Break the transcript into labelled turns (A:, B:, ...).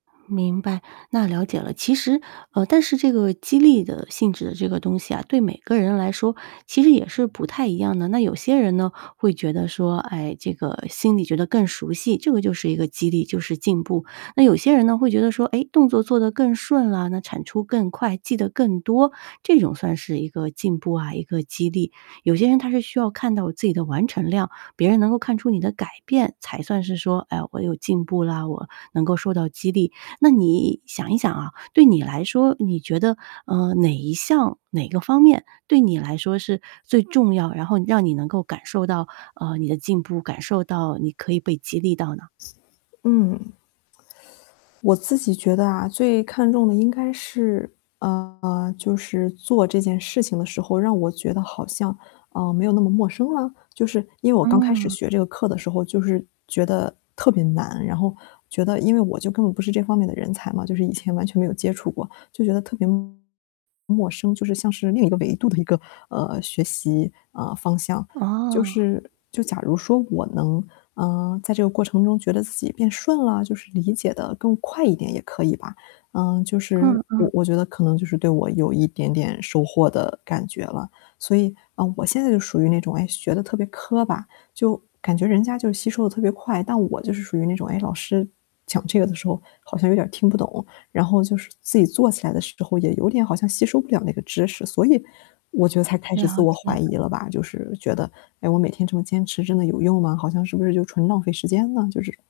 A: 明白，那了解了。其实呃，但是这个激励的性质的这个东西啊，对每个人来说，其实也是不太一样的。那有些人呢，会觉得说，哎，这个心里觉得更熟悉，这个就是一个激励，就是进步。那有些人呢会觉得说，诶，动作做得更顺了，那产出更快，记得更多，这种算是一个进步啊，一个激励。有些人他是需要看到自己的完成量，别人能够看出你的改变，才算是说，哎，我有进步啦，我能够受到激励。那你想一想啊，对你来说，你觉得，嗯，哪一项、哪个方面对你来说是最重要，然后你让你能够感受到，呃，你的进步，感受到你可以被激励到呢？
B: 嗯。我自己觉得啊，最看重的应该是，呃，就是做这件事情的时候让我觉得好像，啊，没有那么陌生了？就是因为我刚开始
A: 嗯。
B: 学这个课的时候就是觉得特别难，然后觉得因为我就根本不是这方面的人才嘛，就是以前完全没有接触过，就觉得特别陌生，就是像是另一个维度的一个，呃，学习，嗯，方向。就
A: 哦。
B: 是就假如说我能，啊，在这个过程中觉得自己变顺了，就是理解得更快一点也可以吧。嗯，就是
A: 嗯
B: 我
A: 嗯。
B: 我觉得可能就是对我有一点点收获的感觉了。所以，嗯，我现在就属于那种，哎，学得特别磕巴，就感觉人家就是吸收得特别快。但我就是属于那种，哎，老师讲这个的时候，好像有点儿听不懂。然后就是自己做起来的时候也有点好像吸收不了那个知识，所以我觉得才开始自
A: 了
B: 我
A: 解了。
B: 怀疑了吧。就是觉得，诶，我每天这么坚持真的有用吗？好像是不是就纯浪费时间了，就是